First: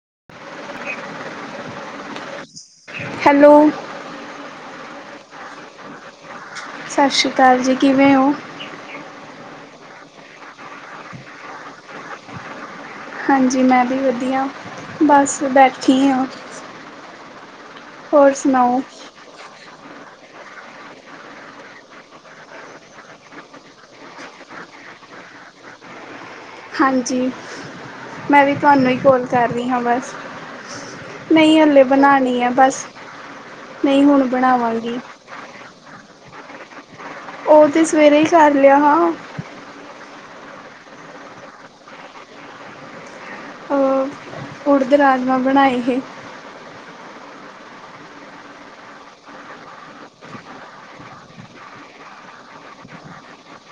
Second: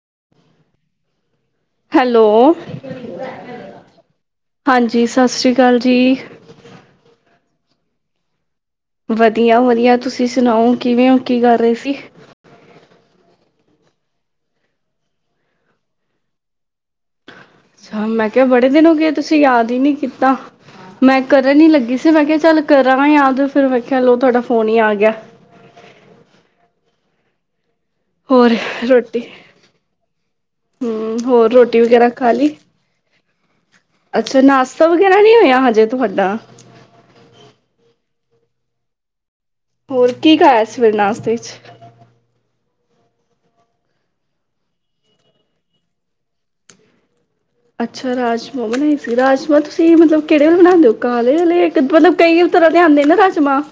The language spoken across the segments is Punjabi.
[inaudible] ਹੈਲੋ ਹੈਲੋ ਜੀ ਸਸ ਰੀ ਅਕਾਲ ਜੀ। ਸਸ ਰੀ ਕਾਲ ਜੀ, ਕਿਵੇਂ ਓ? ਵਧੀਆ-ਵਧੀਆ, ਤੁਸੀਂ ਸੁਣਾਓ ਕਿਵੇਂ ਓ, ਕੀ ਕਰ ਰਹੇ ਸੀ? ਹਾਂਜੀ ਮੈਂ ਵੀ ਵਧੀਆ, ਬਸ ਬੈਠੀ ਆ। ਅੱਛਾ ਮੈਂ ਕਿਹਾ ਬੜੇ ਦਿਨ ਹੋ ਗਏ, ਤੁਸੀਂ ਯਾਦ ਈ ਨੀ ਕੀਤਾ। ਮੈਂ ਕਰਨ ਈ ਲੱਗੀ ਸੀ, ਮੈਂ ਕਿਹਾ ਚੱਲ ਕਰਾਂ ਯਾਦ ਫਿਰ ਮੈਂ ਕਿਹਾ, ਲੋ ਤੁਹਾਡਾ ਫੋਨ ਈ ਆ ਗਿਆ। ਹਾਂਜੀ, ਮੈਂ ਹੋਰ ਵੀ ਤੁਹਾਨੂੰ ਈ ਰੋਟੀ ਕੋਲ ਕਰ ਰਹੀ ਆ ਬਸ। ਹੂੰ ਹੋਰ ਨਹੀਂ ਰੋਟੀ ਹਲੇ ਵਗੈਰਾ ਖਾ ਬਣਾਉਣੀ ਲੀ। ਹੈ ਬਸ ਨਹੀਂ ਹੁਣ ਅੱਛਾ, ਨਾਸ਼ਤਾ ਬਣਾਵਾਂਗੀ ਵਗੈਰਾ ਨਹੀ ਹੋਇਆ ਹਜੇ ਤੁਹਾਡਾ। ਉਹ ਤੇ ਸਵੇਰੇ ਈ ਕਰ ਲਿਆ ਹਾ। ਹੋਰ ਕੀ ਖਾਇਆ ਸਵੇੇਰੇ ਨਾਸਤੇ ਚ। ਉੜਦ ਰਾਜਮਾ ਬਣਾਏ ਹੇ। ਅੱਛਾ ਰਾਜਮਾਂ ਬਣਾਏ ਸੀ, ਰਾਜਮਾਂ ਤੁਸੀਂ ਮਤਲਬ ਕਿਹੜੇ ਵਾਲੇ ਬਣਾਂਦੇ ਓ ਕਾਲੇ ਵਾਲੇ ਮਤਲਬ ਕਈ ਤਰ੍ਹਾਂ ਦੇ ਆਂਦੇ ਨੇ ਰਾਜਮਾਂਹ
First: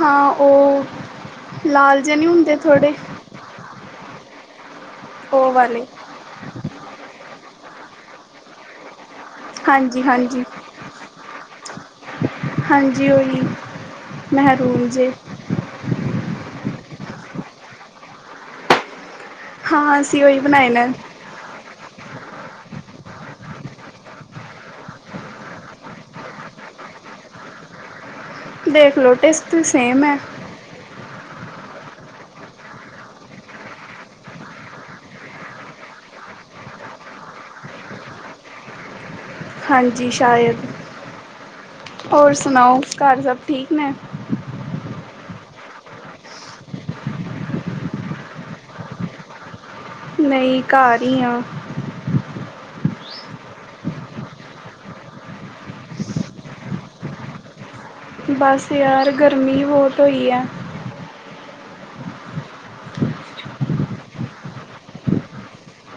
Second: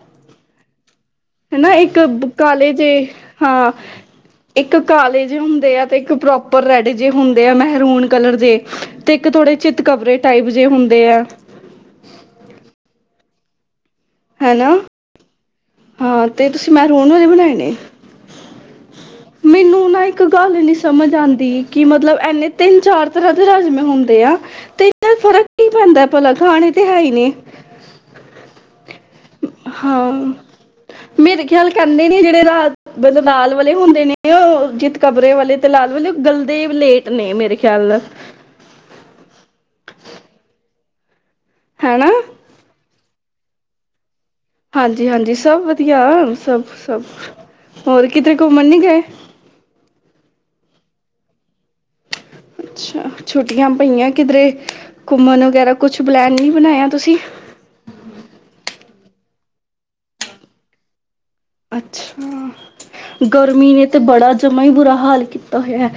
ਹਾਂ ਉਹ ਹਨਾ ਇੱਕ ਲਾਲ ਜਿਹੇ ਨਹੀਂ ਹੁੰਦੇ ਕਾਲੇ ਜੇ ਥੋੜ੍ਹੇ ਹਾਂ ਇੱਕ ਕਾਲੇ ਜੇ ਉਹ ਹੁੰਦੇ ਆ, ਵਾਲੇ ਤੇ ਇੱਕ ਪ੍ਰੋਪਰ ਰੈਡ ਜੇ ਹੁੰਦੇ ਆ ਮਹਰੂਨ ਕਲਰ ਜੇ ਤੇ ਇੱਕ ਥੋੜੇ ਚਿਤ ਹਾਂਜੀ ਕਬਰੇ ਹਾਂਜੀ ਟਾਈਪ ਜੇ ਹੁੰਦੇ ਆ। ਹਾਂਜੀ ਉਹੀ, ਹਨਾ ਮਹਿਰੂਮ ਜੇ ਹਾਂ ਤੇ ਤੁਸੀਂ ਮੈਹਰੂਣ ਵਾਲੇ ਬਣਾਏ ਨੇ। ਮੈਨੂੰ ਹਾਂ ਨਾ ਇੱਕ ਅਸੀਂ ਉਹੀ ਗੱਲ ਬਣਾਏ ਨੀ ਨੇ ਸਮਝ ਆਂਦੀ ਕਿ ਮਤਲਬ ਇਨੇ ਤਿੰਨ ਚਾਰ ਤਰ੍ਹਾਂ ਦੇ ਰਾਜਮੇ ਹੁੰਦੇ ਆ, ਤੇ ਫਰਕ ਕੀ ਪੈਂਦਾ ਭਲਾ ਖਾਣੇ ਤੇ ਹੈ ਹੀ ਨੇ। [inaudible] ਦੇਖ ਲੋ ਟੇਸਟ ਸੇਮ ਹਾਂ ਐ। ਮੇਰੇ ਖਿਆਲ ਕਹਿੰਦੇ ਨੇ ਜਿਹੜੇ ਲਾ ਲਾਲ ਵਾਲੇ ਹੁੰਦੇ ਨੇ, ਉਹ ਚਿਤ ਕਬਰੇ ਵਾਲੇ ਤੇ ਲਾਲ ਮਤਲਬ ਗਲਦੇ ਲੇਟ ਨੇ ਮੇਰੇ ਖਿਆਲ ਹਾਂਜੀ ਸ਼ਾਇਦ, ਹੈਨਾ ਹੋਰ ਸੁਣਾਓ ਘਰ ਸਭ ਠੀਕ ਨੇ? ਹਾਂਜੀ-ਹਾਂਜੀ ਸਭ ਵਧੀਆ ਸਭ-ਸਭ। ਹੋਰ ਕਿਤੇ ਘੁੰਮਣ ਨੀ ਗਏ? ਨਈ ਘਰ ਈ ਆ। ਅੱਛਾ ਛੁੱਟੀਆਂ ਪਈਆਂ ਕਿਧਰੇ ਘੁੰਮਣ ਵਗੈਰਾ ਕੁਛ ਪਲੈਨ ਨੀ ਬਣਾਇਆ ਤੁਸੀਂ? ਬਸ ਯਾਰ ਗਰਮੀ ਬਹੁਤ ਹੋਈ ਐ। ਅੱਛਾ ਗਰਮੀ ਨੇ ਤੇ ਬੜਾ ਜਮਾ ਈ ਬੁਰਾ ਹਾਲ ਕੀਤਾ ਹੋਇਆ।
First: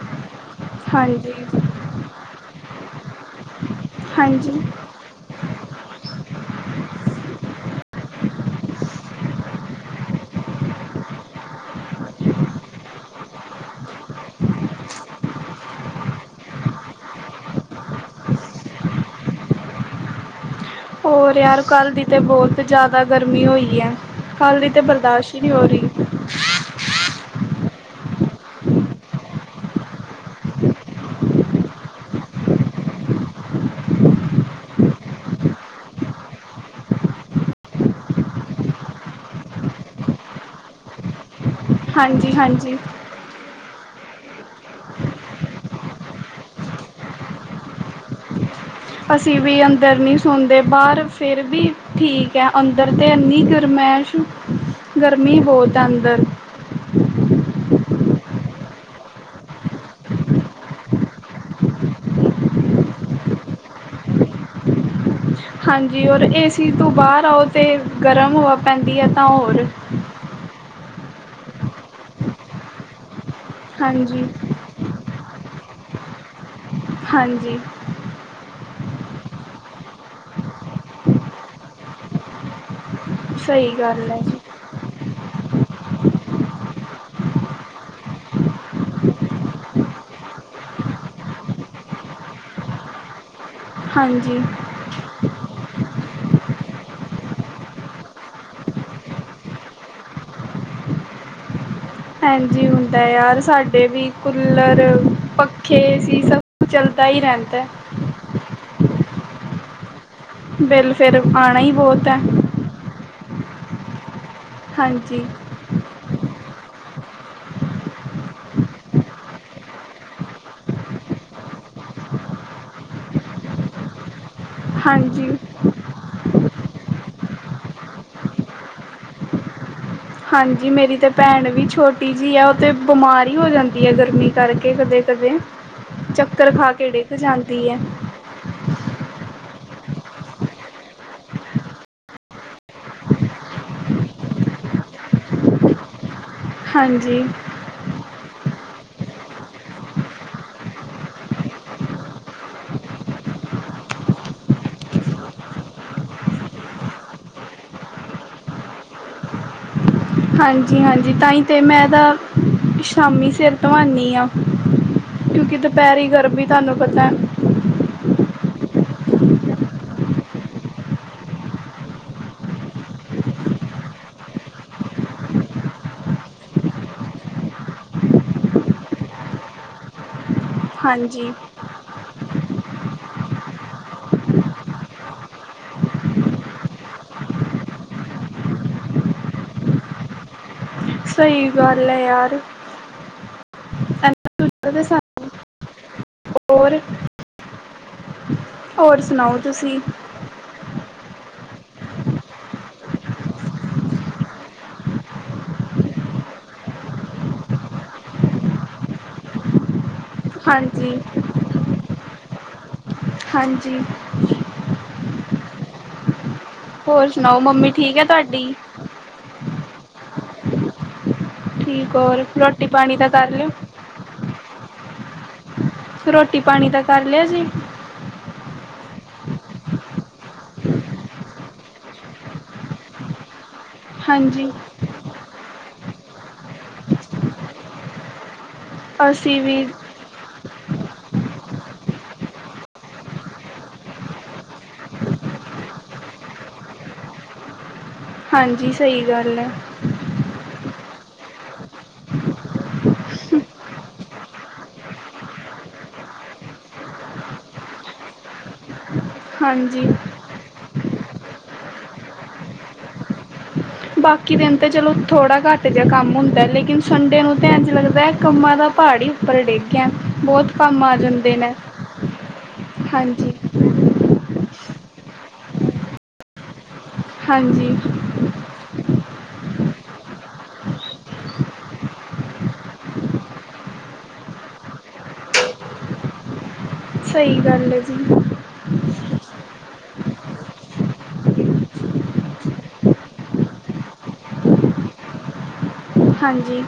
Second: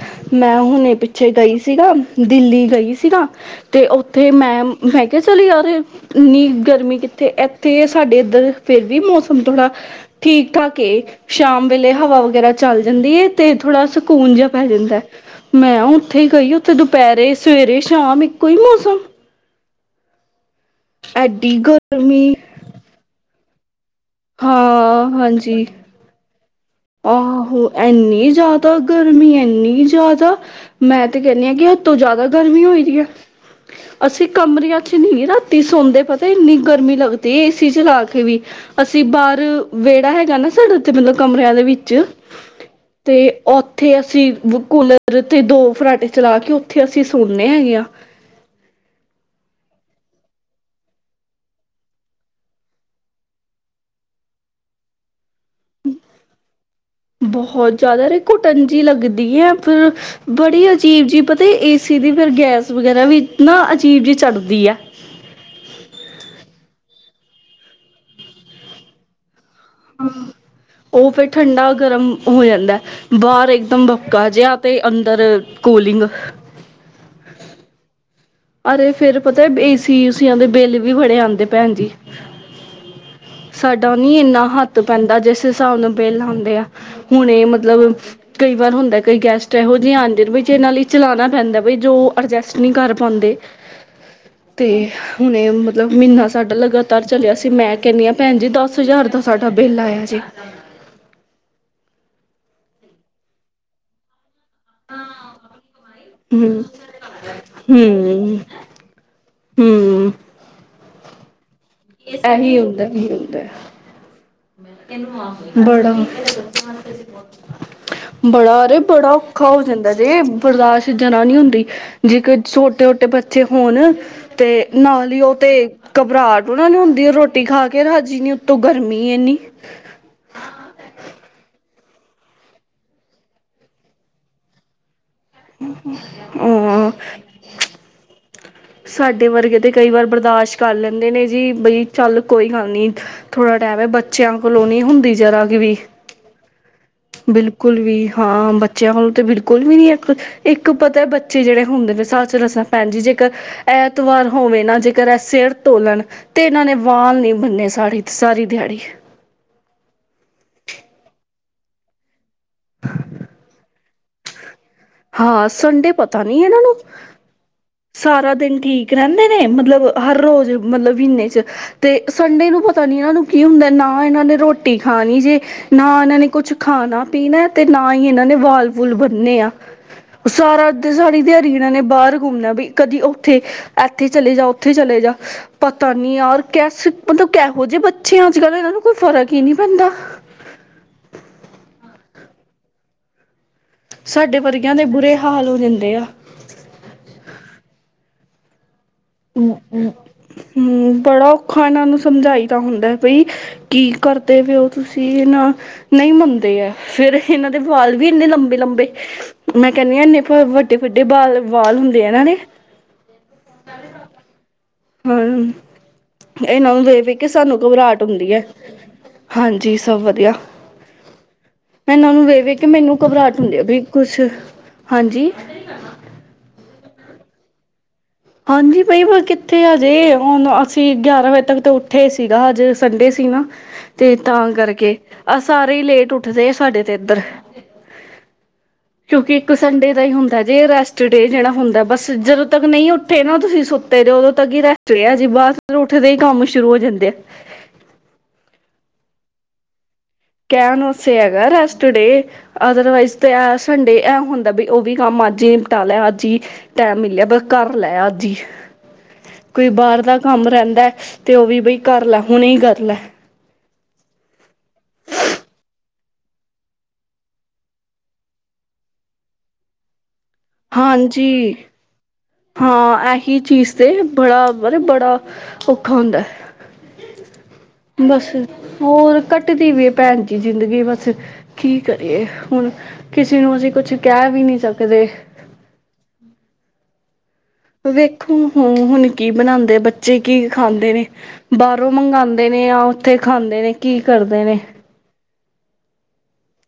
ਮੈਂ ਹੁਣੇ ਪਿੱਛੇ ਹਾਂਜੀ ਗਈ ਸੀਨਾ ਦਿੱਲੀ ਗਈ ਸੀਨਾ ਤੇ ਉੱਥੇ ਮੈਂ ਹਾਂਜੀ ਮੈਂ ਕਿਹਾ ਚਲੀ ਯਾਰ ਇੰਨੀ ਗਰਮੀ ਕਿੱਥੇ ਇੱਥੇ ਸਾਡੇ ਇੱਧਰ ਫੇਰ ਵੀ ਮੌਸਮ ਥੋੜਾ ਠੀਕ ਠਾਕ ਏ ਸ਼ਾਮ ਵੇਲੇ ਹਵਾ ਵਗੈਰਾ ਚੱਲ ਜਾਂਦੀ ਏ ਤੇ ਥੋੜ੍ਹਾ ਸਕੂਨ ਜਿਹਾ ਪੈ ਜਾਂਦਾ। ਮੈਂ ਉੱਥੇ ਹੀ ਗਈ ਉੱਥੇ ਦੁਪਹਿਰੇ ਸਵੇਰੇ ਸ਼ਾਮ ਇੱਕੋ ਈ ਮੌਸਮ। ਹੋਰ ਐਡੀ ਯਾਰ ਕੱਲ੍ਹ ਦੀ ਤਾਂ ਗਰਮੀ ਬਹੁਤ ਜ਼ਿਆਦਾ ਗਰਮੀ ਹੋਈ ਐ। ਹਾਲ ਦੀ ਤੇ ਹਾਂ ਬਰਦਾਸ਼ਤ ਈ ਨੀ ਹੋ ਹਾਂਜੀ ਰੀ। ਆਹੋ ਐਨੀ ਜ਼ਿਆਦਾ ਗਰਮੀ ਐਨੀ ਜ਼ਿਆਦਾ ਮੈਂ ਤੇ ਕਹਿੰਨੀ ਆ ਕਿ ਹੱਥੋਂ ਜ਼ਿਆਦਾ ਗਰਮੀ ਹੋਈ ਦੀ ਐ। ਅਸੀਂ ਕਮਰਿਆਂ ਚ ਨੀ ਰਾਤੀ ਸੌਂਦੇ ਪਤਾ ਇੰਨੀ ਗਰਮੀ ਲੱਗਦੀ ਏਸੀ ਚਲਾ ਕੇ ਵੀ। ਅਸੀਂ ਬਾਹਰ ਵਿਹੜਾ ਹੈਗਾ ਨਾ ਸਾਡੇ ਉੱਥੇ ਮਤਲਬ ਕਮਰਿਆਂ ਦੇ ਵਿੱਚ, ਹਾਂਜੀ ਹਾਂਜੀ ਤੇ ਓ ਉੱਥੇ ਅਸੀਂ ਕੂਲਰ ਤੇ ਦੋ ਫਰਾਟੇ ਚਲਾ ਕੇ ਉੱਥੇ ਅਸੀਂ ਸੌਨੇ ਹੈਗੇ ਆ [inaudible] ਅਸੀਂ ਵੀ ਅੰਦਰ ਨਹੀਂ ਸੌਦੇ ਬਾਹਰ ਫਿਰ ਵੀ ਠੀਕ ਹੈ ਅੰਦਰ ਤੇ ਇੰਨੀ ਗਰਮ ਐਸ਼ ਗਰਮੀ ਬਹੁਤ ਐ ਅੰਦਰ ਬਹੁਤ ਜ਼ਿਆਦਾ ਰ ਘੁਟਣ ਜਿਹੀ ਲੱਗਦੀ ਹੈ ਫਿਰ ਬੜੀ ਅਜੀਬ ਜੀ ਪਤਾ ਇਸੀ ਸੀਧੀ ਫਿਰ ਗੈਸ ਵਗੈਰਾ ਵੀ ਨਾ ਅਜੀਬ ਜਿਹੀ ਚੜ੍ਹਦੀ ਹੈ ਹਾਂਜੀ ਔਰ ਏ ਸੀ ਤੋਂ ਬਾਹਰ ਆਓ ਤਾਂ ਗਰਮ ਹਵਾ ਪੈਂਦੀ ਹੈ ਤਾਂ ਹੋਰ ਹੂੰ, ਉਹ ਫੇਿਰ ਠੰਡਾ ਗਰਮ ਹੋ ਜਾਂਦਾ ਬਾਹਰ ਇੱਕਦਮ ਹਾਂਜੀ ਭਾਪਕਾ ਜਿਹਾ ਤੇ ਅੰਦਰ ਕੂਲਿੰਗ ਹਾਂਜੀ ਅਰੇ ਫੇਰ ਪਤਾ ਏਸੀ ਯੂਸੀਆਂ ਦੇ ਬਿੱਲ ਵੀ ਬੜੇ ਆਉਂਦੇ ਭੈਣ ਜੀ ਸਹੀ ਸਾਡਾ ਗੱਲ ਨੀ ਹੈ ਜੀ ਇੰਨਾ ਹੱਥ ਪੈਂਦਾ ਜਿਸ ਹਿਸਾਬ ਨਾਲ ਬਿੱਲ ਆਉਂਦੇ ਆ ਹੁਣ ਇਹ ਮਤਲਬ ਕਈ ਵਾਰ ਹੁੰਦਾ ਕਈ ਗੈਸਟ ਇਹੋ ਜਿਹੀ ਇਹ ਨਾਲ ਹੀ ਚਲਾਉਣਾ ਪੈਂਦਾ ਬਈ ਜੋ ਅਡਜਸਟ ਨਹੀਂ ਕਰ ਪਾਉਂਦੇ ਹਾਂਜੀ ਤੇ ਹੁਣੇ ਮਤਲਬ ਮਹੀਨਾ ਸਾਡਾ ਲਗਾਤਾਰ ਚਲਿਆ ਸੀ ਮੈਂ ਕਹਿੰਨੀ ਹਾਂ ਭੈਣ ਜੀ ਦਸ ਹਜ਼ਾਰ ਦਾ ਸਾਡਾ ਬਿੱਲ ਆਇਆ ਜੀ [inaudible] ਹਾਂਜੀ ਹੁੰਦਾ ਯਾਰ ਸਾਡੇ ਵੀ ਕੂਲਰ ਪੱਖੇ ਸੀ ਹਮ ਸਭ ਚਲਦਾ ਹੀ ਰਹਿੰਦਾ ਹੈ। [inaudible] ਹੂੰ। ਹੀ ਬਹੁਤ ਹੈ ਇਹੀ ਹੁੰਦਾ ਇਹੀ ਹੁੰਦਾ ਹਾਂਜੀ ਵੜਾ ਬੜਾ ਅਰੇ ਬੜਾ ਔਖਾ ਹੋ ਜਾਂਦਾ ਜੇ ਬਰਦਾਸ਼ਤ ਜਰਾ ਨਹੀਂ ਹੁੰਦੀ ਜੇ ਛੋਟੇ ਛੋਟੇ ਬੱਚੇ ਹੋਣ ਤੇ ਨਾਲ ਹੀ ਹਾਂਜੀ ਉਹ ਤੇ ਘਬਰਾਹਟ ਉਹ ਨਾ ਨੀ ਹੁੰਦੀ ਰੋਟੀ ਖਾ ਕੇ ਰਾਜੀ ਨ ਉੱਤੋਂ ਗਰਮੀ ਇੰਨੀ ਟੀ ਛੋਟੀ ਵੀ ਆ ਉਹ ਤਾਂ ਬਿਮਾਰ ਹੀ ਹੋ ਜਾਂਦੀ ਹੈ ਗਰਮੀ ਕਰਕੇ ਕਦੇ ਕਦੇ, ਚੱਕਰ ਖਾ ਕੇ ਹਾਂ ਡਿੱਗ ਜਾਂਦੀ ਹੈ ਸਾਡੇ ਵਰਗੇ ਤੇ ਕਈ ਵਾਰ ਬਰਦਾਸ਼ਤ ਕਰ ਲੈਂਦੇ ਨੇ ਜੀ ਬਈ ਚੱਲ ਕੋਈ ਗੱਲ ਨੀ ਥੋੜਾ ਟਾਈਮ ਬੱਚਿਆਂ ਕੋਲੋਂ ਨੀ ਹੁੰਦੀ ਜਰਾ ਕਿ ਵੀ ਹਾਂਜੀ ਬਿਲਕੁਲ ਵੀ ਹਾਂ ਬੱਚਿਆਂ ਵੱਲੋਂ ਤਾਂ ਬਿਲਕੁਲ ਵੀ ਨੀ ਹੈ ਇੱਕ ਪਤਾ ਬੱਚੇ ਜਿਹੜੇ ਹੁੰਦੇ ਨੇ ਸੱਚ ਦਸਾਂ ਭੈਣ ਜੀ ਜੇਕਰ ਐਤਵਾਰ ਹੋਵੇ, ਨਾ ਜੇਕਰ ਇਹ ਸਿਰ ਤੋਲਣ ਤੇ ਇਹਨਾਂ ਨੇ ਵਾਲ ਨਹੀਂ ਬੰਨੇ ਸਾੜੀ ਤੇ ਸਾਰੀ ਦਿਹਾੜੀ [inaudible] ਹਾਂਜੀ-ਹਾਂਜੀ, ਤਾਂ ਹੀ ਤਾਂ ਮੈਂ ਤਾਂ ਸ਼ਾਮੀ ਸਿਰ ਤੋਂ ਆਦੀ ਹਾਂ ਹਾਂ ਕਿਉਂਕਿ ਸੰਡੇ ਦੁਪਹਿਰੀ ਪਤਾ ਨੀ ਗਰਮੀ ਇਹਨਾਂ ਨੂੰ ਤੁਹਾਨੂੰ ਪਤਾ ਸਾਰਾ ਦਿਨ ਠੀਕ ਰਹਿੰਦੇ ਨੇ, ਮਤਲਬ ਹਰ ਰੋਜ਼ ਮਤਲਬ ਮਹੀਨੇ ਚ ਤੇ ਸੰਡੇ ਨੂੰ ਪਤਾ ਨਹੀਂ ਇਹਨਾਂ ਨੂੰ ਕੀ ਹੁੰਦਾ ਨਾ, ਇਹਨਾਂ ਨੇ ਰੋਟੀ ਖਾਣੀ ਜੇ ਨਾ ਇਹਨਾਂ ਨੇ ਕੁੱਛ ਖਾਣਾ ਪੀਣਾ ਤੇ ਨਾ ਇਹਨਾਂ ਨੇ ਵਾਲ ਵੁਲ ਬੰਨੇ ਆ, ਉਹ ਸਾਰੀ ਹਾਂਜੀ ਦਿਹਾੜ ਇਹਨਾਂ ਨੇ ਬਾਹਰ ਘੁੰਮਣਾ ਵੀ ਕਦੀ ਉੱਥੇ ਇੱਥੇ ਚਲੇ ਜਾ ਉੱਥੇ ਚਲੇ, ਜਾ ਪਤਾ ਨੀ ਯਾਰ ਕ ਮਤਲਬ ਕੇਸੇ ਜਿਹੇ ਜੇ ਬੱਚੇ ਅੱਜ-ਕੱਲ੍ਹ ਇਹਨਾਂ ਨੂੰ ਕੋਈ ਫਰਕ ਹੀ ਨੀ ਪੈਂਦਾ ਸਹੀ ਗੱਲ ਹੈ ਯਾਰ ਸਾਡੇ ਇਹਨਾਂ ਵਰਗਿਆਂ ਦੇ ਬੁਰੇ ਸਾਨੂੰ ਹਾਲ ਹੋ ਜਾਂਦੇ ਆ ਹੋਰ ਹੋਰ ਸੁਣਾਓ ਤੁਸੀਂ? ਹਮ ਬੜਾ ਔਖਾ ਇਹਨਾਂ ਨੂੰ ਸਮਝਾਈ ਦਾ ਹੁੰਦਾ, ਬਈ ਕੀ ਕਰਦੇ ਪਓ ਤੁਸੀਂ ਇਹ ਨਾ ਨਹੀਂ ਮੰਨਦੇ ਆ ਫੇਰ ਇਹਨਾਂ ਦੇ ਵਾਲ ਵੀ ਇੰਨੇ ਲੰਬੇ-ਲੰਬੇ ਮੈਂ ਕਿਹਾ ਕਹਿੰਦੇੇ ਹਾਂਜੀ ਵੱਡੇ-ਵੱਡੇ ਬ ਵਾਲ ਹੁੰਦੇ ਹਨ ਨੇ ਹਾਂਜੀ ਹਾਂ ਇਹਨਾਂ ਨੂੰ ਹੋਰ ਵੇਖ-ਵੇਖ ਕੇ ਸੁਣਾਓ ਸਾਨੂੰ ਮੰਮੀ ਠੀਕ ਘਬਰਾਹਟ ਹੁੰਦੀ ਹੈ, ਤੁਹਾਡੀ ਹਾਂਜੀ ਸਭ ਵਧੀਆ, ਠੀਕ ਇਹਨਾਂ ਨੂੰ ਹੋਰ ਵੇ ਵੇਖ ਕੇ ਰੋਟੀ ਪਾਣੀ ਮੈਨੂੰ ਦਾ ਕਰ ਘਬਰਾਹਟ ਲਿਓ ਹੁੰਦੀ ਆ ਵੀ ਕੁਛ ਹਾਂਜੀ, ਰੋਟੀ ਪਾਣੀ ਤਾਂ ਕਰ ਲਿਆ ਜੇ, ਹਾਂਜੀ [unintelligible] ਕਿੱਥੇ ਆ ਜੇ ਹੁਣ ਅਸੀਂ ਗਿਆਰਾਂ ਵਜੇ ਤੱਕ ਤਾਂ ਉੱਠੇ ਸੀਗਾ ਅੱਜ ਸੰਡੇ ਸੀ ਨਾ, ਤੇ ਤਾਂ ਹਾਂਜੀ ਕਰਕੇ ਆ ਸਾਰੇ ਹੀ ਲੇਟ ਉੱਠਦੇ ਆ ਸਾਡੇ ਤੇ ਇੱਧਰ ਕਿਉਂਕਿ ਅਸੀਂ ਇੱਕ ਵੀ ਸੰਡੇ ਦਾ ਹੀ ਹੁੰਦਾ ਜੇ ਰੈਸਟ ਡੇ ਜਿਹੜਾ ਹੁੰਦਾ, ਬਸ ਜਦੋਂ ਤੱਕ ਨਹੀਂ ਉੱਠ ਠੇ ਨਾ ਤੁਸੀਂ ਸੁੱਤੇ ਤੇ ਉਦੋਂ ਤਕ ਹੀ ਰੈਸਟ ਰਿਹਾ ਜੇ ਬਾਚਂ ਤੇ ਉੱਠੇਦੇ ਹੀ ਕੰਮ ਸ਼ੁਰੂ ਹੋ ਜਾਂਦੇ ਆ, ਹਾਂਜੀ, ਸਹੀ ਗੱਲ ਹੈ। ਕਹਿਣ ਵਸੇ ਹੈਗਾ, ਰੈਸਟਡੇ ਅਦਰਵਾਈਜ਼ ਤੇ ਇਹ ਸੰਡੇ ਇਹ ਹੁੰਦਾ ਬੀ ਉਵੀ ਕੰਮ ਅੱਜ ਨਿਮਟਾ ਲੈ ਅੱਜ ਹੀ ਟੈਮ ਮਿਲਿਆ, ਬਸ ਕਰ ਲੈ ਅੱਜ ਹੀ। ਕੋਈ ਹਾਂਜੀ ਬਾਹਰ ਦਾ ਕੰਮ ਰਹਿੰਦਾ ਤੇ, ਉਹ ਵੀ ਬਈ ਕਰ ਲੈ ਹੁਣੇ ਹੀ ਕਰ ਲੈ। ਬਾਕੀ ਦਿਨ ਤਾਂ ਚਲੋ ਥੋੜ੍ਹਾ ਘੱਟ ਜਿਹਾ ਕੰਮ ਹੁੰਦਾ, ਲੇਕਿਨ ਸੰਡੇ ਨੂੰ ਤਾਂ ਐਂਜ ਲੱਗਦਾ ਹੈ ਕੰਮਾਂ ਦਾ ਪਾ ਪਹਾੜ ਹੀ ਉੱਪਰ ਡਿੱਗ ਗਿਆ ਬਹੁਤ ਕੰਮ ਆ ਜਾਂਦੇ ਨੇ, ਹਾਂਜੀ ਹਾਂ ਹਾਂਜੀ ਇਹੀ ਚੀਜ਼ ਤੇ ਬੜਾ ਅਰੇ ਬੜਾ ਔਖਾ ਹੁੰਦਾ ਹਾਂਜੀ ਹੈ। ਬਸ ਹੋਰ? ਕੱਟਦੀ ਪੀ ਹੈ ਭੈਣ ਜੀ ਜਿੰਦਗੀ ਬਸ ਕੀ ਕਰੀਏ ਹੁਣ ਕਿਸੇ ਨੂੰ ਅਸੀ ਕੁਛ ਕੈ ਵੀ ਨਹੀਂ ਸਕਦੇ। [inaudible] ਸਹੀ ਗੱਲ ਹੈ ਜੀ ਵੇਖੋ, ਹੁ ਹੁਣ ਕੀ ਬਣਾਦੇ ਬੱਚੇ ਕੀ ਖਾਂਦੇ ਨੇ ਬਾਹਰੋਂ ਮੰਗਾਦੇ ਨੇ ਆ ਉੱਥੇ ਖਾਂਦੇ ਨੇ ਕੀ ਕਰ। ਕਰਦੇ ਨੇ, ਹਾਂਜੀ,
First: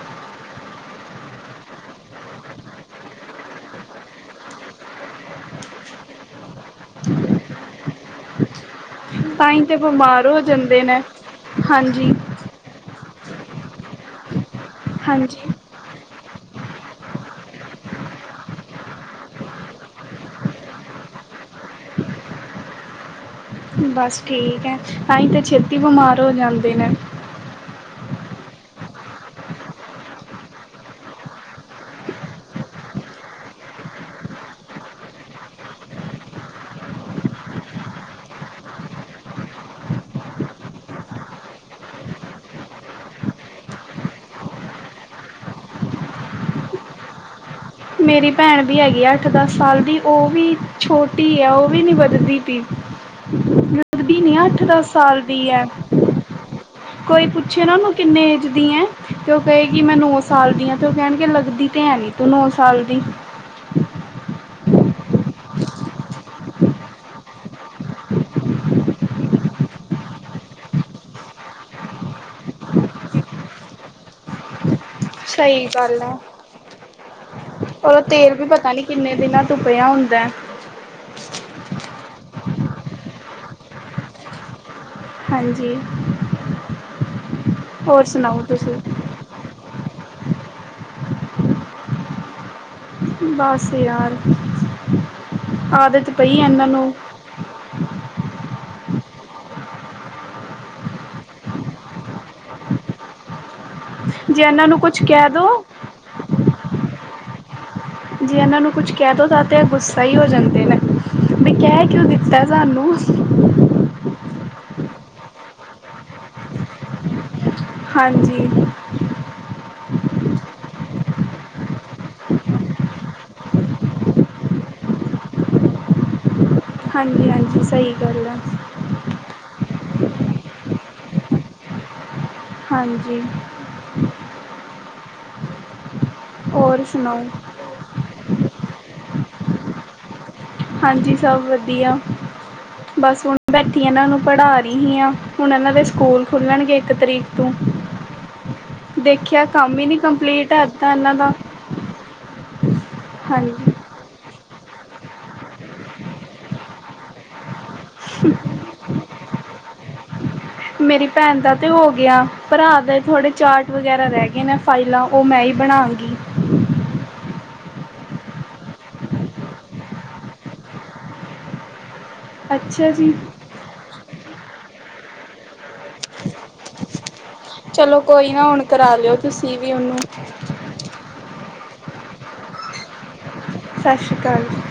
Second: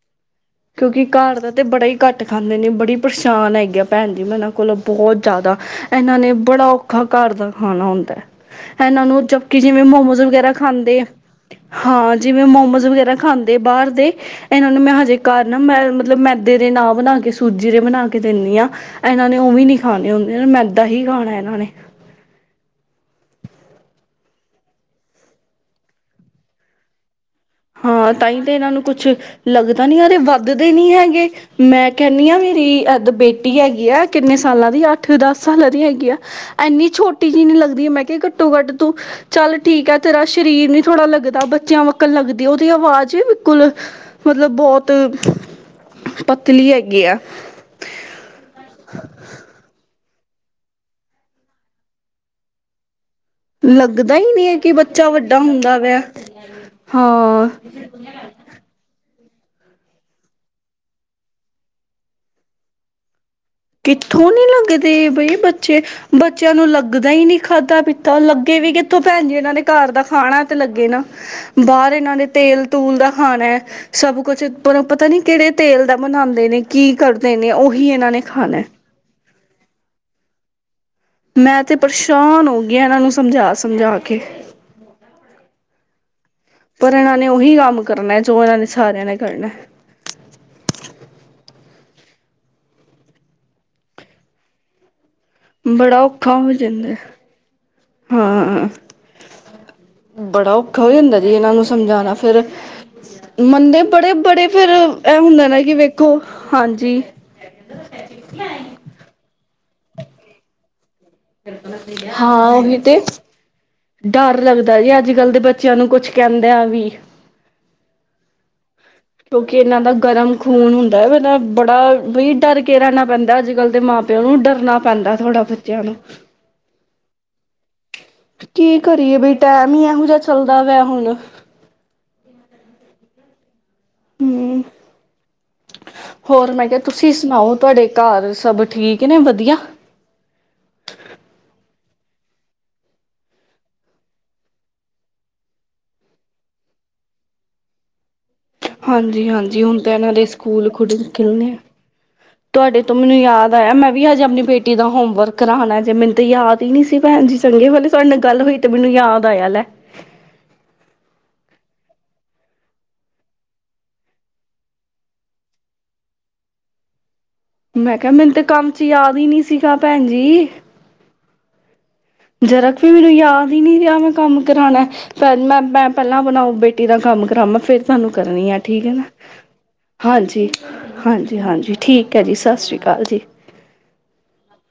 ਕਿਉਂਕਿ ਘਰ ਦਾ ਤਾਂ ਬੜਾ ਹੀ ਘੱਟ ਖਾਂਦੇ ਨੇ ਬੜੀ ਪਰਸ਼ਾਨ ਹੈਗੀਆਂ, ਭੈਣ ਜੀ ਮੈਂ ਇਹਨਾਂ ਕੋਲੋਂ ਬਹੁਤ ਜ਼ਿਆਦਾ ਇਹਨਾਂ ਨੇ ਬੜਾ ਔਖਾ ਘਰ ਦਾ ਖਾਣਾ ਹੁੰਦਾ ਹੈ। ਇਹਨਾਂ ਨੂੰ ਤਾਂ [unintelligible] ਹੀ ਤੇ ਜਿਵੇਂ ਮੋਮੋਜ ਬਿਮਾਰ ਹੋ ਵਗੈਰਾ ਜਾਂਦੇ ਨੇ ਖਾਂਦੇ ਹਾਂਜੀ ਹਾਂ ਜਿਵੇਂ ਮੋਮੋਜ ਵਗੈਰਾ, ਖਾਂਦੇ ਬਾਹਰ ਦੇ ਇਹਨਾਂ ਨੂੰ ਮੈਂ ਹਜੇ ਘਰ ਹਾਂਜੀ ਨਾ ਮੈਂ ਮਤਲਬ ਮੈਂ, ਦੇ ਦੇ ਨਾ ਬਣਾ ਕੇ ਸੂਜੀ ਦੇ ਬਣਾ ਕੇ ਦਿੰਨੀਆ ਇਹਨਾਂ ਨੇ ਉਹ ਵੀ ਨੀ ਖਾਣੇ ਹੁੰਦੇ ਮੈਦਾ ਹੀ ਖਾਣਾ [inaudible] [inaudible] ਬਸ ਠੀਕ ਹੈ, ਤਾਂ ਹੀ ਤਾਂ ਛੇਤੀ ਬਮਾਰ ਹੋ ਜਾਂਦੇ ਨੇ। ਹਾਂ ਤਾਂਹੀ ਤਾਂ ਇਹਨਾਂ ਨੂੰ ਕੁਛ ਲੱਗਦਾ ਨੀ ਹੈ, ਤੇ ਵਾਧਦੇ ਨੀ ਹੈਗੇ ਮੈਂ ਕਹਿੰਦੀ ਹਾਂ ਮੇਰੀ [inaudible] ਬੇਟੀ ਹੈਗੀ ਆ, ਕਿੰਨੇ ਸਾਲਾਂ ਦੀ ਅੱਠ ਦਸ ਸਾਲਾਂ ਦੀ ਹੈਗੀ ਆ ਇੰਨੀ ਛੋਟੀ ਜਿਹੀ ਨ ਲੱਗਦੀ ਮੈਂ ਕਿਹਾ ਘੱਟੋ ਘੱਟ ਤੂੰ ਚੱਲ ਠੀਕ ਹੈ ਤੇਰਾ ਸ਼ਰੀਰ ਨੀ ਥੋੜਾ ਲੱਗਦਾ ਬੱਚਿਆਂ ਵਕਨ ਲੱਗ ਦੀ ਉਹਦੀ ਆਵਾਜ਼ ਹੀ ਬਿਲਕੁਲ ਮਤਲਬ ਬਹੁਤ ਪਤਲੀ ਹੈਗੀ ਆ ਮੇਰੀ ਭੈਣ ਬੀ ਹੈਗੀ ਹੈ ਅੱਠ ਦਸ ਸਾਲ ਦੀ ਉਹ ਵੀ ਛੋਟੀ ਹੈ ਉਹ ਵੀ ਨੀ ਵਧਦੀ ਪੀ ਲੱਗਦਾ ਲਗਦੀ ਹੀ ਨੀ ਨਹੀਂ ਹੈ ਅੱਠ ਕਿ ਦਸ ਬੱਚਾ ਸਾਲ ਵੱਡਾ ਦੀ ਐ ਹੁੰਦਾ ਪਿਆ ਕੋਈ ਹਾਂ ਪੁੱਛੇ ਨਾ ਉਹਨੂੰ ਕਿੰਨੇ ਏਜ ਦੀ ਐ ਤੇ ਉਹ ਕਹੇਗੀ ਮੈਂ ਨੌ ਸਾਲ ਦੀ ਆ ਤੇ ਉਹ ਕੈਨਗੇ ਲੱਗਦੀ ਤੇ ਹੈ ਨੀ ਤੂੰ ਨੌਂ ਸਾਲ ਦੀ ਕਿੱਥੋਂ ਨੀ ਲੱਗਦੇ ਬਈ ਬੱਚੇ ਬੱਚਿਆਂ ਨੂੰ ਲੱਗਦਾ ਹੀ ਨਹੀਂ ਖਾਧਾ ਪੀਤਾ ਲੱਗੇ ਵੀ ਕਿ ਕਿਥੌ ਭੈਣ ਜੀ ਇਹਨਾਂ ਨੇ ਘਾਰ ਦਾ ਖਾਣਾ ਤੇ ਲੱਗੇ ਨਾ ਬਾਹਰ ਇਹਨਾਂ ਨੇ ਤੇਲ ਤੂਲ ਦਾ ਖਾਣਾ ਐ ਸਭ ਕੁਛ [unintelligible] ਪਤਾ ਨੀ ਕਿਹੜੇ ਸਹੀ ਤੇਲ ਦਾ ਗੱਲ ਹੈ ਬਨਾਂਦੇ ਨੇ ਕੀ ਕਰਦੇ ਨੇ ਉਹੀ ਇਹਨਾਂ ਨੇ ਫਿਰ ਵੀ ਖਾਣਾ ਪਤਾ ਨੀ ਕਿੰਨੇ ਦਿਨਾਂ ਤੌ ਪਿਆ ਹੁੰਦਾ ਐ ਮੈਂ ਤੇ ਪਰਸ਼ਾਨ ਹੋ ਗਈ ਇਹਨਾਂ ਨੂੰ ਸਮਝਾ ਸਮਝਾ ਕੇ ਹਾਂਜੀ ਪਰ ਇਹਨਾਂ ਨੇ ਉਹੀ ਕੰਮ ਹੋਰ ਕਰਨਾ ਸੁਣਾਓ ਜੋ ਇਹਨਾਂ ਨੇ ਤੁਸੀਂ ਸਾਰਿਆਂ ਨੇ ਕਰਨਾ ਬਸ ਯਾਰ ਬੜਾ ਆਦਤ ਪਈ ਔਖਾ ਹੋ ਇਹਨਾਂ ਨੂੰ ਜਾਂਦਾ ਹਾਂ ਬੜਾ ਔਖਾ ਹੋ ਜਾਂਦਾ ਜੀ ਇਹਨਾਂ ਨੂੰ ਸਮਝਾਉਣਾ ਫੇਰ ਮੰਨਦੇ ਬੜੇ ਜੇ ਬੜੇ ਇਹਨਾਂ ਫੇਿਰ ਨੂੰ ਕੁਛ ਐਹ ਕਹਿ ਹੁੰਦਾ ਦੋ ਨਾ ਕਿ ਵੇਖੋ ਹਾਂਜੀ ਜੇ ਇਹਨਾਂ ਨੂੰ ਕੁਝ ਕਹਿ ਦੋ ਤਾਂ ਤੇ ਗੁੱਸਾ ਹੀ ਹੋ ਜਾਂਦੇ ਨੇ ਵੀ ਕਹਿ ਕਿਉਂ [unintelligible] ਦਿੱਤਾ ਹਾਂ ਉ ਸਾਨੂੰ ਦਾ ਜੇ ਅੱਜ ਕੱਲ ਦੇ ਬੱਚਿਆਂ ਨੂੰ ਕੁਛ ਕਹਿੰਦੇਆ ਵੀ ਹਾਂਜੀ, ਕਿਉਂਕਿ ਇਹਨਾਂ ਦਾ ਗਰਮ ਖੂਨ ਹੁੰਦਾ ਹੈ ਮਤਲਬ [unintelligible] ਬੜਾ ਬ ਡਰ ਕੇ ਰਹਿਣਾ ਪੈਂਦਾ ਅੱਜ ਕੱਲ੍ਹ ਦੇ ਮਾਂ ਪਿ ਉਹਨੂੰ ਡਰਨਾ ਪੈਂਦਾ ਥੋੜਾ ਬੱਚਿਆਂ ਨੂੰ ਹਾਂਜੀ- ਹਾਂਜੀ ਸਹੀ ਗੱਲ ਆ ਨੀ ਇਹੋ ਜਿਹਾ ਚੱਲਦਾ ਵੈ ਹੁਣ ਹਾਂਜੀ ਹਮ ਹੋਰ ਮੈਂ ਕਿਹਾ ਤੁਸੀਂ ਸੁਣਾਓ ਤੁਹਾਡੇ ਘਰ ਸਭ ਠੀਕ ਨੇ ਵਧੀਆ ਹਾਂਜੀ ਸਭ ਵਧੀਆ ਬਸ ਹੁਣ ਬੈਠੀ ਇਹਨਾਂ ਨੂੰ ਪੜ੍ਹਾ ਰਹੀ ਹੀ ਹਾਂ ਹੁਣ ਇਹਨਾਂ ਦੇ ਸਕੂਲ ਖੁੱਲਣਗੇ ਇੱਕ ਤਰੀਕ ਤੋਂ ਹ [unintelligible] ਹਾਂਜੀ- ਹਾਂਜੀ ਹੁਣ ਤਾਂ ਇਹਨਾਂ ਦੇ ਹੈ ਸਕੂਲ ਖੁਲ ਤਾਂ ਇਹਨਾਂ ਖੇ ਦਾ ਆ [unintelligible] ਤੁਹਾਡੇ ਤੋਂ ਮੈਨੂੰ ਯਾਦ ਹਾਂਜੀ ਆਇਆ ਮੈਂ ਵੀ ਹਜੇ ਆਪਣੀ ਬੇ ਏਦਾ ਹੋਮ ਵਰਕ ਕਰਾਣਾ ਜੇ ਮੈਨੂੰ ਤਾਂ ਯਾਦ ਹੀ ਨੀ ਸੀ ਭੈਣ ਜੀ ਚੰਗੇ ਵਾਲੇ ਤੁਹਾਡੇ ਨਾਲ ਗੱਲ ਹੋਈ ਤੇ ਮੈਨੂੰ ਯਾਦ ਆਇਆ ਲੈ ਹ [unintelligible] ਮੇਰੀ ਭੈਣ ਦਾ ਤਾਂ ਹੋ ਗਿਆ ਭਰਾ ਦੇ ਥੋੜ੍ਹੇ ਚਾਰਟ ਵਗੈਰਾ ਰਹਿ ਗਏ ਨੇ ਫਾਈਲਾਂ ਉਹ ਮੈਂ ਈ ਬ ਬਣਾਗੀ ਮੈਂ ਕਿਹਾ ਮੈਨੂੰ ਤੇ ਕੰਮ ਚ ਯਾਦ ਹੀ ਨਹੀ ਸੀਗਾ ਭੈਣ ਜੀ ਜਰਕ ਅੱਛਾ ਵੀ ਮੈਨੂੰ ਜੀ। ਯਾਦ ਹੀ ਨਹੀਂ ਰਿਹਾ [unintelligible] ਕੰਮ ਕਰਾਨਾ ਪਹਿਲਾਂ ਬਣਾਓ ਬੇਟੀ ਦਾ ਕੰਮ ਕਮ ਫੇਰ ਚਲੋ ਤੁਹਾਨੂੰ ਕੋਈ ਨਾ ਕਰਨੀ ਆ ਹੁਣ ਠੀਕ ਹੈ ਕਰਾ ਨਾ ਲਿਓ ਤੁਸੀਂ ਵੀ ਉਹਨੂੰ। ਹਾਂਜੀ ਹਾਂਜੀ- ਹਾਂਜੀ ਠੀਕ ਹੈ ਜੀ ਸਤਿ ਸ਼੍ਰੀ ਕਾਲ ਜੀ ਸਤਿ ਸ਼੍ਰੀ ਕਾਲ ਜੀ